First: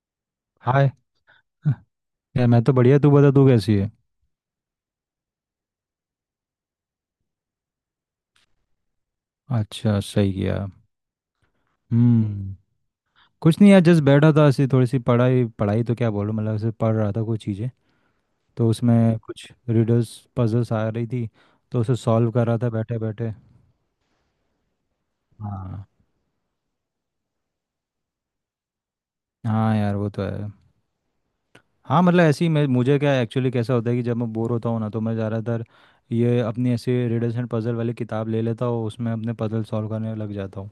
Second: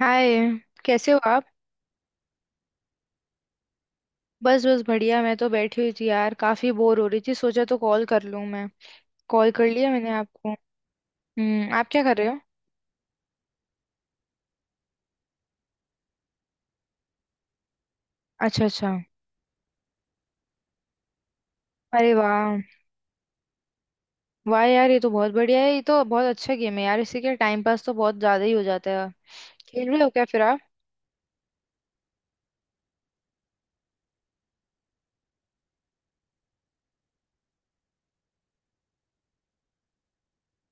हाय। Hi. कैसे हो आप। यार मैं तो बढ़िया। तू बता, तू कैसी है? बस बस बढ़िया। मैं तो बैठी हुई थी यार, काफी बोर हो रही थी, सोचा तो कॉल कर लूं मैं। कॉल कर लिया अच्छा, मैंने सही आपको। किया। हम्म, आप क्या कर रहे हो। हम्म। कुछ नहीं यार, जस्ट बैठा था, ऐसी थोड़ी सी पढ़ाई। पढ़ाई तो क्या बोलूं, मतलब ऐसे पढ़ रहा था कुछ चीज़ें। अच्छा तो अच्छा। उसमें कुछ रिडल्स पजल्स आ रही थी, तो उसे अरे सॉल्व कर वाह। रहा था बैठे बैठे। वाह यार, ये तो बहुत बढ़िया है, ये हाँ। तो बहुत अच्छा गेम है यार, इससे क्या टाइम पास तो बहुत ज्यादा ही हो जाता है। हाँ खेल यार, रहे वो हो तो क्या फिर है। आप। हाँ मतलब ऐसे ही, मैं मुझे क्या, एक्चुअली कैसा होता है कि जब मैं बोर होता हूँ ना, तो मैं ज़्यादातर ये अपनी ऐसे रिडल्स एंड पजल वाली किताब ले लेता हूँ, उसमें अपने पजल सॉल्व करने लग जाता हूँ।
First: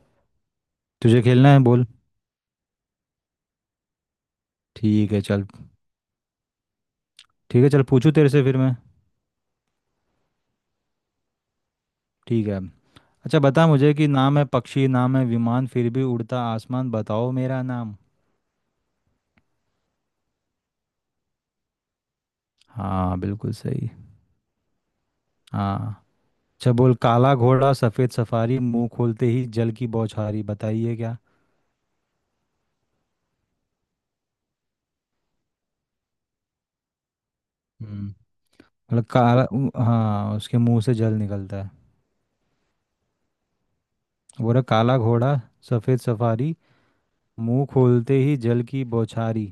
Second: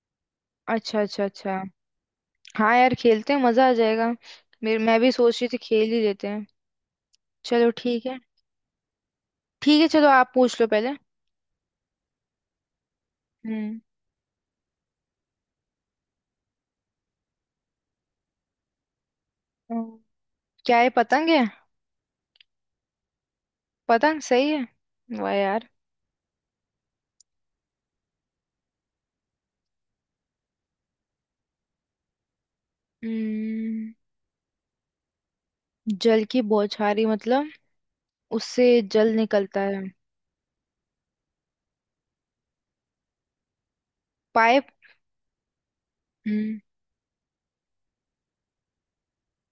अच्छा तुझे अच्छा खेलना अच्छा। है, बोल। हाँ यार, खेलते हैं, मजा आ जाएगा। मेरे मैं भी ठीक है, सोच चल। रही थी, खेल ही लेते हैं। ठीक है चलो चल, ठीक पूछूं है। तेरे से फिर मैं। ठीक है, चलो आप पूछ लो पहले। ठीक है। अच्छा बता हम्म मुझे कि नाम है पक्षी, नाम है विमान, फिर भी उड़ता आसमान। बताओ मेरा नाम। हम्म, क्या है, पतंग है। हाँ, बिल्कुल सही। पतंग सही है। वाह यार। हाँ। अच्छा बोल, काला घोड़ा सफेद सफारी, मुंह खोलते ही जल की बौछारी। बताइए क्या। हम्म, जल की बौछारी मतलब। हम्म। उससे मतलब जल काला निकलता है, हाँ, उसके मुंह से जल निकलता है। बोल रहा, पाइप। काला घोड़ा सफेद सफारी, हम्म। मुंह खोलते ही जल की बौछारी।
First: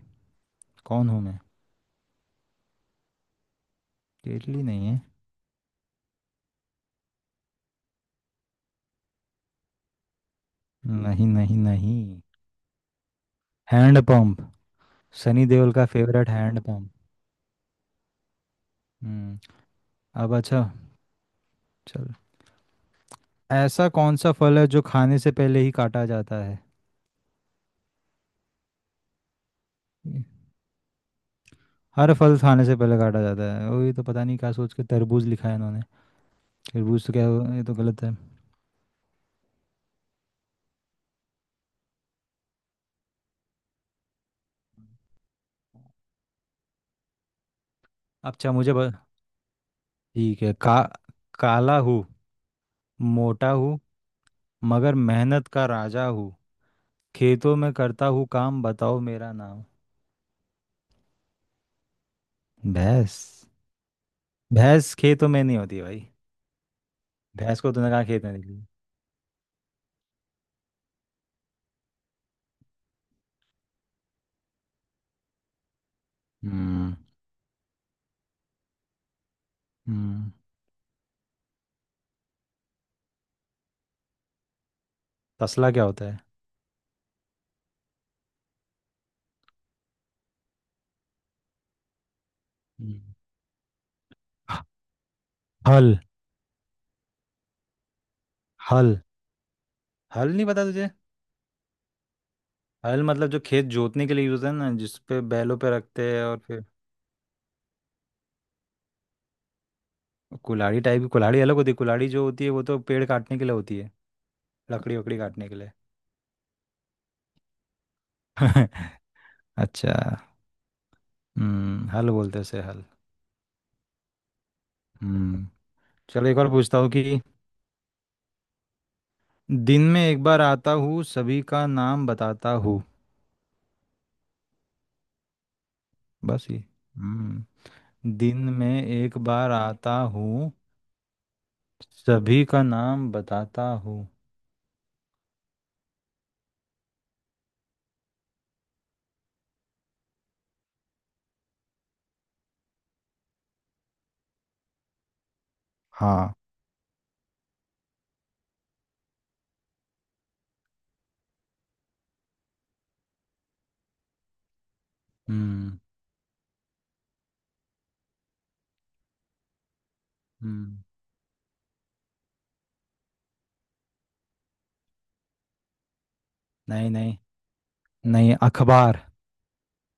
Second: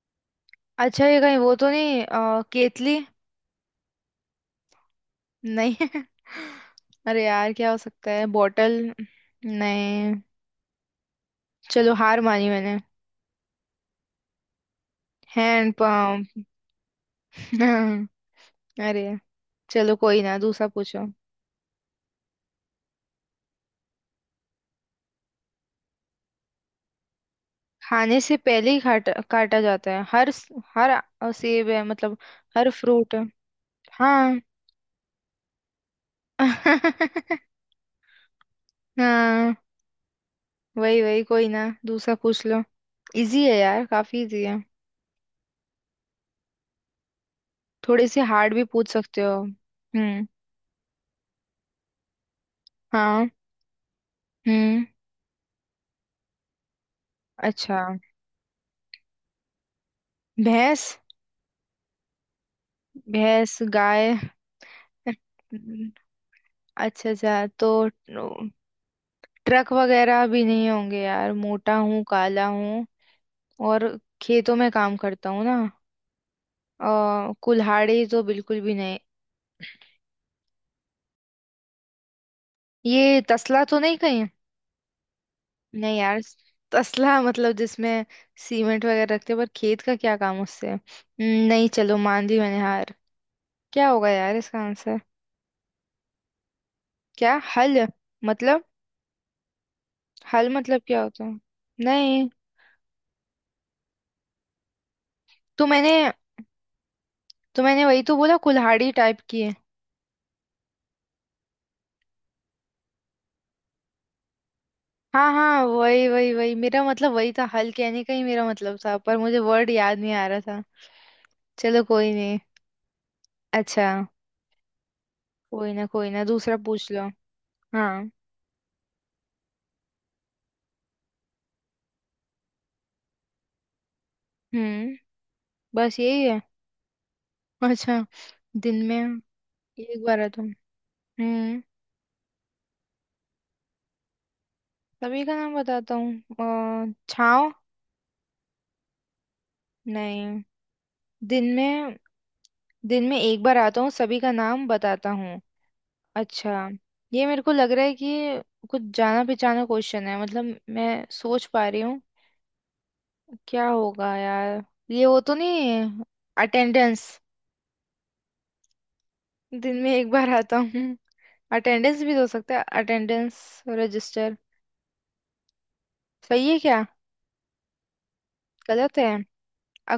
अच्छा, कौन ये हूँ कहीं मैं? वो तो नहीं, केतली। टेटली नहीं है। नहीं। अरे यार, क्या हो सकता है, बॉटल। नहीं। नहीं, नहीं, चलो हार नहीं। मानी मैंने। Hand pump. Sunny Deol hand का फेवरेट पंप। Hand pump. अरे। हम्म। चलो कोई अब ना, अच्छा। दूसरा पूछो। चल। ऐसा कौन सा फल है जो खाने से पहले ही काटा जाता है? खाने से पहले ही काटा काटा जाता है, हर, सेब है हर मतलब। फल खाने हर से पहले फ्रूट काटा है। जाता है, वही तो, पता नहीं हाँ। क्या सोच के तरबूज लिखा है इन्होंने। तरबूज तो ये तो गलत है। हाँ वही वही, कोई ना दूसरा पूछ लो। इजी है यार, काफी इजी है। थोड़े से अच्छा, हार्ड भी मुझे पूछ सकते हो। हम्म। ठीक है। का काला हूँ, हाँ। मोटा हूँ, हम्म। मगर मेहनत का राजा हूँ। खेतों में अच्छा, करता हूँ काम। बताओ मेरा नाम। भैंस। भैंस? भैंस गाय। भैंस खेतों में नहीं होती भाई। अच्छा अच्छा भैंस तो, को तूने कहा खेत में देखी? ट्रक वगैरह भी नहीं होंगे यार, मोटा हूँ काला हूँ, और खेतों में काम करता हूँ ना। हम्म। कुल्हाड़ी तो बिल्कुल भी नहीं। हम्म। ये तसला तो नहीं कहीं। तसला क्या नहीं होता है? यार, तसला मतलब जिसमें सीमेंट वगैरह रखते हैं, पर खेत का क्या काम उससे। नहीं, चलो मान ली मैंने हार। हम्म। क्या होगा यार इसका ह- आंसर। हल, क्या हल मतलब। हल। हल नहीं हल पता मतलब तुझे? क्या होता है। नहीं। हल मतलब जो खेत जोतने के लिए यूज है ना, जिस पे बैलों तो पे मैंने रखते हैं, और फिर। तो मैंने वही तो बोला, कुल्हाड़ी टाइप की है। कुल्हाड़ी टाइप की, कुल्हाड़ी अलग होती है। कुल्हाड़ी जो होती है, वो तो पेड़ काटने के लिए होती है। लकड़ी वकड़ी हाँ काटने के हाँ, लिए। वही वही वही मेरा मतलब, वही था, हल कहने का ही मेरा मतलब था, पर मुझे वर्ड याद नहीं आ अच्छा। रहा था। चलो हम्म, हल कोई नहीं। बोलते हैं उसे, हल। अच्छा। हम्म। कोई ना चलो एक और दूसरा पूछता पूछ हूँ लो। कि। हाँ। दिन में एक बार आता हूँ, सभी का नाम बताता हूँ। हम्म। बस यही है। बस ये, हम्म। अच्छा। दिन में दिन में एक बार आता एक बार है तुम। हूँ, हम्म। सभी का नाम बताता हूँ। सभी का नाम बताता हूँ। छाँव। नहीं। दिन में दिन में एक बार आता हूँ सभी का नाम बताता हूँ। हाँ। अच्छा। ये मेरे को लग रहा है कि ये कुछ जाना पहचाना क्वेश्चन है मतलब, मैं सोच पा रही हूँ क्या होगा यार। ये वो तो हम्म। नहीं, अटेंडेंस। दिन में एक बार आता हम्म। हूँ। अटेंडेंस भी तो हो सकता है, अटेंडेंस रजिस्टर। सही है क्या। नहीं, नहीं, नहीं। गलत अखबार। है।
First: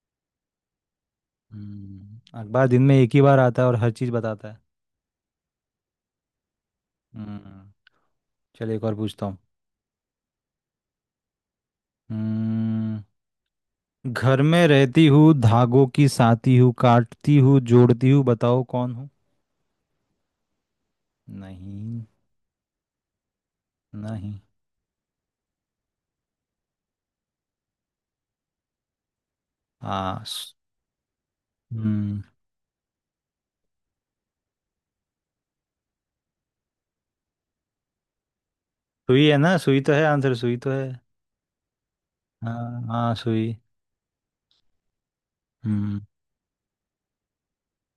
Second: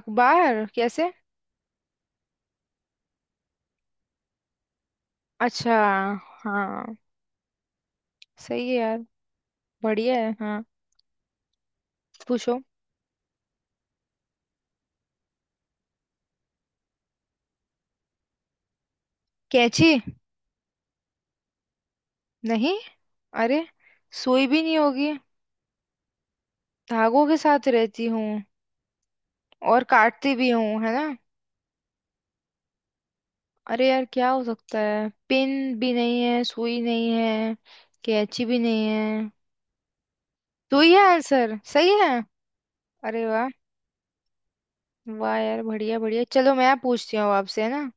अखबार कैसे। अखबार दिन में एक ही बार आता है और हर चीज़ बताता है। अच्छा। हाँ। हम्म। सही है चलिए एक और यार। पूछता हूँ। बढ़िया है हाँ। पूछो। हम्म। घर में रहती हूँ, धागों की साती हूँ, काटती हूँ जोड़ती हूँ, बताओ कौन हूँ। कैंची। नहीं। नहीं। अरे। नहीं। सुई भी नहीं होगी। धागों के साथ रहती हूँ और हाँ, काटती भी हूँ है ना। हम्म। अरे यार क्या हो सकता है, पिन भी नहीं है, सुई नहीं है, कैंची भी नहीं सुई है। है ना, सुई तो है आंसर, सुई तो है। सुई है आंसर, सही है। हाँ, हाँ, अरे वाह। सुई। वाह यार, बढ़िया हम्म। बढ़िया। चलो मैं पूछती हूँ अब आपसे है ना।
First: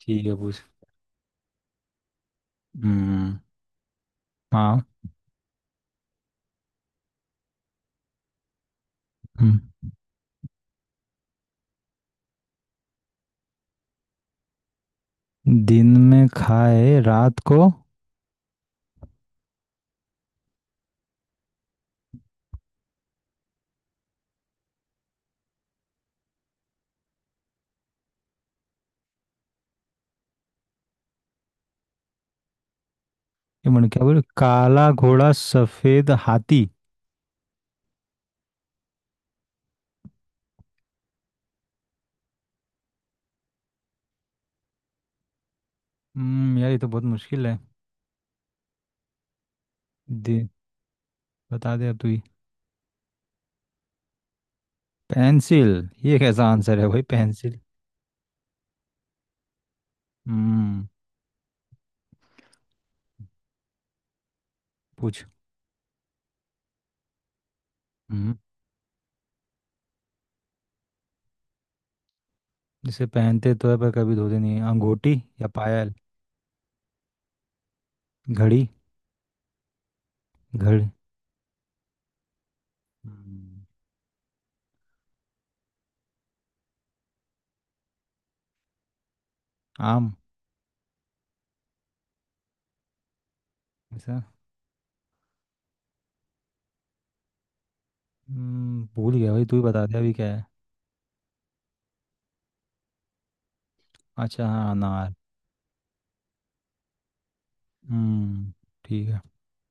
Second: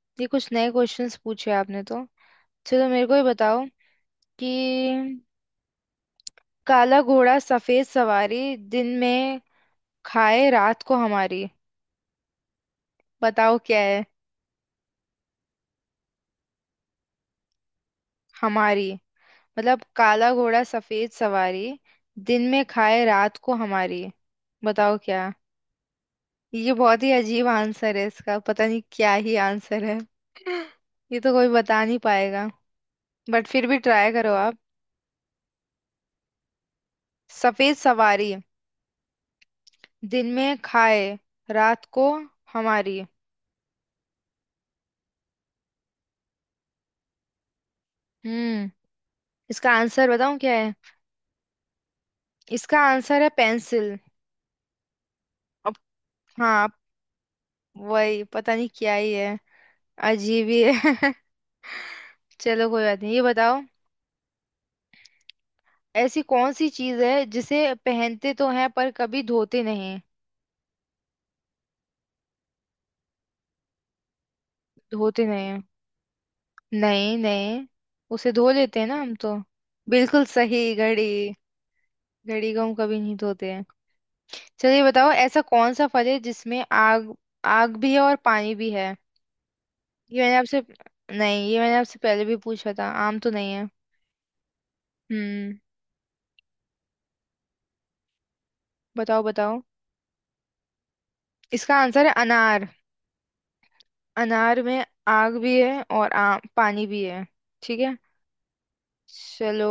ठीक ये है, कुछ पूछ। नए क्वेश्चंस पूछे आपने तो। चलो मेरे को ही हम्म। बताओ हाँ। कि काला घोड़ा सफेद सवारी, दिन में हम्म। खाए रात को हमारी, बताओ क्या है। दिन में खाए रात को। हमारी मतलब, काला घोड़ा सफेद सवारी, दिन में खाए रात को हमारी, बताओ क्या। ये बहुत ही अजीब आंसर है इसका, पता नहीं क्या ही आंसर है। ये तो कोई बता नहीं पाएगा, बट फिर ये भी मैंने क्या ट्राई बोले, करो आप। काला घोड़ा सफेद हाथी। सफेद सवारी, दिन में खाए, रात को हमारी। यार, ये तो बहुत मुश्किल है। हम्म। इसका आंसर बताऊं दे। क्या है। बता दे अब तू ही। इसका आंसर है पेंसिल। अब, पेंसिल? ये कैसा हाँ, आंसर है भाई, पेंसिल? वही पता नहीं क्या ही है, अजीब ही हम्म। है। चलो कोई बात नहीं, ये बताओ। पूछ। ऐसी कौन सी चीज है जिसे पहनते हम्म। तो हैं पर कभी धोते नहीं। जिसे पहनते तो है पर कभी धोते नहीं है। अंगूठी? धोते नहीं या हैं? पायल? नहीं नहीं, उसे धो घड़ी। लेते हैं ना हम तो। बिल्कुल सही, घड़ी। घड़ी। घड़ी को हम कभी नहीं धोते हम्म, हैं। चलिए बताओ, ऐसा कौन सा फल है जिसमें आग, आग भी है और पानी भी है। आम। ये मैंने आपसे नहीं, ये मैंने आपसे पहले भी पूछा था, आम तो नहीं है। ऐसा, हम्म। भूल बताओ गया भाई, तू बताओ। ही बता दे अभी क्या है। इसका आंसर है अनार। अच्छा अनार हाँ, में अनार। आग भी है और आम पानी भी है। ठीक है। हम्म, ठीक है। चलो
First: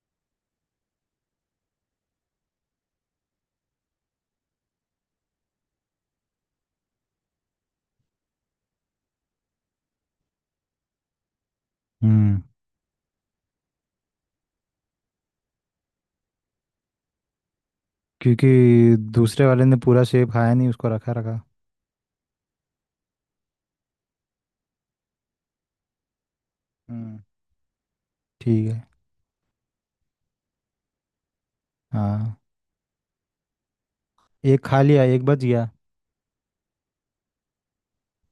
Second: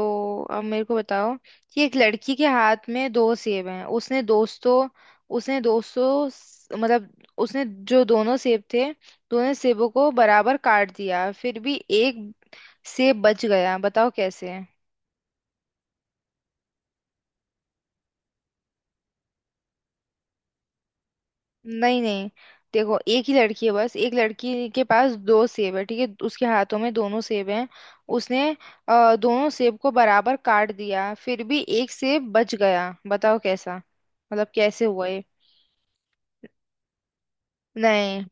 अब मेरे को बताओ कि एक लड़की के हाथ में दो सेब हैं। मतलब उसने जो दोनों सेब थे, दोनों सेबों को बराबर काट दिया, फिर भी एक हम्म। सेब बच गया, बताओ कैसे। क्योंकि दूसरे वाले ने पूरा सेब खाया नहीं, उसको रखा रखा। नहीं नहीं, देखो एक ही लड़की है, बस एक लड़की के पास दो सेब है, ठीक है, उसके हाथों में दोनों हम्म। सेब हैं। उसने, ठीक है। दोनों सेब को बराबर काट दिया, फिर भी एक सेब हाँ। बच गया, बताओ कैसा। मतलब एक खा कैसे लिया हुआ ये। एक बच गया। नहीं,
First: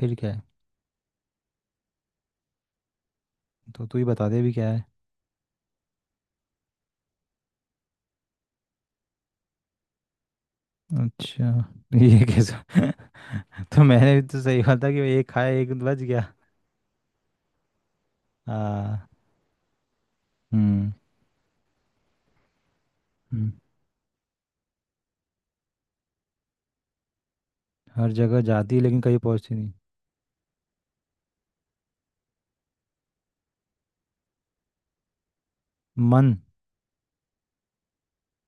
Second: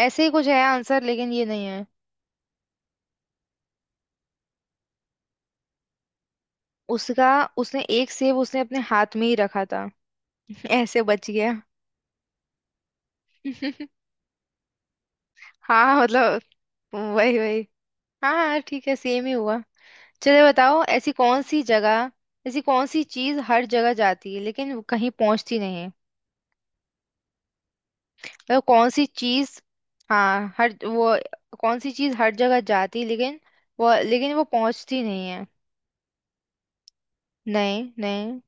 फिर ही क्या है? कुछ है आंसर, लेकिन ये नहीं है। तो तू ही बता दे अभी क्या है। उसका उसने एक सेब, उसने अपने हाथ में ही रखा था। ऐसे बच अच्छा। गया। ये कैसा तो मैंने भी तो सही बात था कि एक खाया एक हाँ बच गया। मतलब, वही वही। हाँ हाँ, ठीक है, हाँ। सेम ही हुआ। चलिए बताओ, हम्म। ऐसी कौन सी चीज हम्म, हर जगह जाती है लेकिन वो कहीं पहुंचती नहीं है। हर जगह मतलब जाती है कौन लेकिन सी कहीं पहुंचती चीज। नहीं। हाँ हर वो कौन सी चीज हर जगह जाती है लेकिन, वो पहुंचती नहीं है। मन। नहीं नहीं,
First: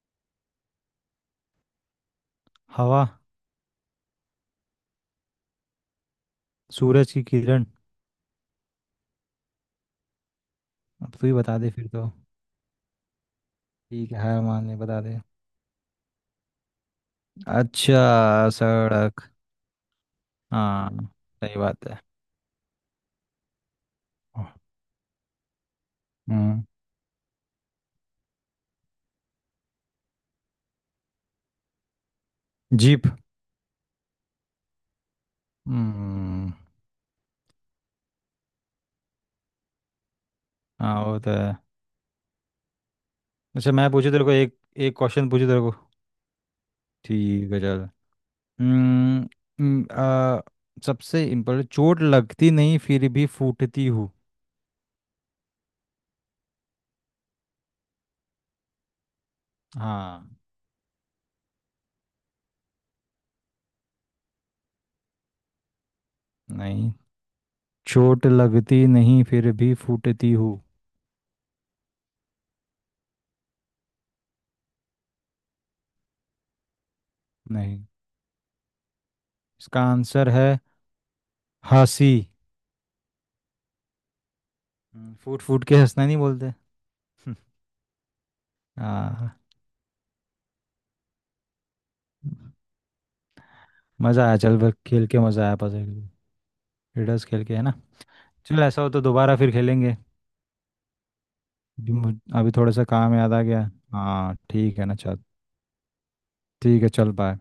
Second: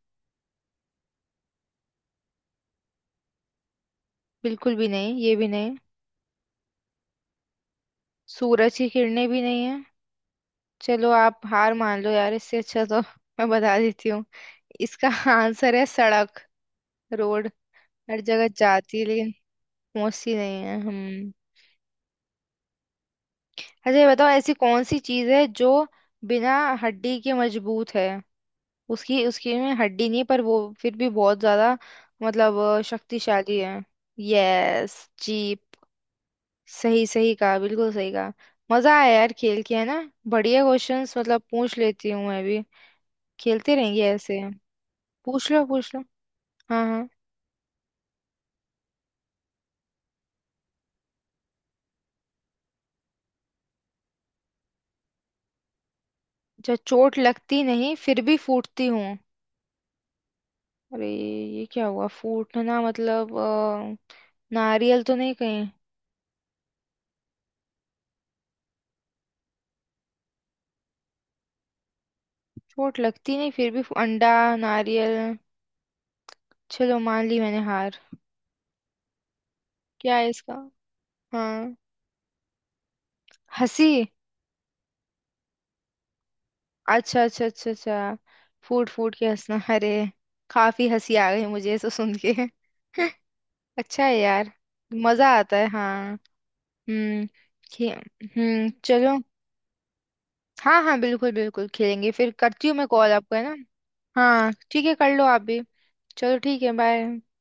हवा। बिल्कुल भी नहीं, ये भी नहीं। सूरज की किरण। सूरज की किरणें भी नहीं। चलो अब तू ही आप बता दे हार फिर मान तो। लो यार, इससे अच्छा तो मैं बता देती ठीक है, हूँ। हार मान ले, बता इसका दे। आंसर है सड़क, रोड। हर जगह अच्छा, जाती है सड़क। लेकिन पहुंचती नहीं है हाँ। हम। सही बात है। अच्छा ये बताओ, ऐसी कौन सी चीज है जो बिना हम्म। हड्डी के मजबूत है। उसकी उसकी में हड्डी नहीं पर वो फिर भी बहुत ज्यादा, मतलब जीप। शक्तिशाली है। Yes, jeep. हम्म। सही सही कहा, बिल्कुल सही कहा। मजा आया यार खेल के है ना। बढ़िया हाँ, क्वेश्चंस वो तो मतलब है। पूछ लेती हूँ मैं भी। अच्छा खेलते मैं रहेंगे पूछू तेरे को ऐसे। एक, एक क्वेश्चन पूछू पूछ तेरे लो को। पूछ लो। हाँ हाँ। ठीक है, चल। हम्म, हम्म, आ, सबसे इम्पोर्टेंट, चोट लगती नहीं फिर भी फूटती हूँ। जब चोट लगती नहीं फिर भी फूटती हूँ। हाँ। अरे ये क्या हुआ, फूटना मतलब, नारियल तो नहीं कहीं। नहीं। चोट लगती नहीं फिर भी फूटती हूँ। चोट लगती नहीं फिर भी अंडा, नारियल। चलो मान ली मैंने नहीं। हार। इसका क्या है आंसर है इसका। हाँ। हंसी। हंसी। फूट फूट के हंसना नहीं बोलते। अच्छा हम्म, अच्छा अच्छा अच्छा। फूट फूट के हाँ, हंसना, अरे काफी हंसी आ गई मुझे इसको सुन के। अच्छा है मज़ा आया। यार। चल, बस खेल के मजा मज़ा आता आया, है पजल, हाँ। रिडल्स हम्म। खेल के, है ना? खे- चल, हम्म, ऐसा हो तो चलो। दोबारा फिर खेलेंगे। हाँ हाँ, बिल्कुल बिल्कुल, अभी खेलेंगे फिर, अभी करती थोड़ा हूँ सा मैं कॉल काम याद आपको है आ ना। गया। हाँ, हाँ ठीक ठीक है है, ना, कर चल। लो आप भी। चलो ठीक है, ठीक है, चल, बाय। बाय।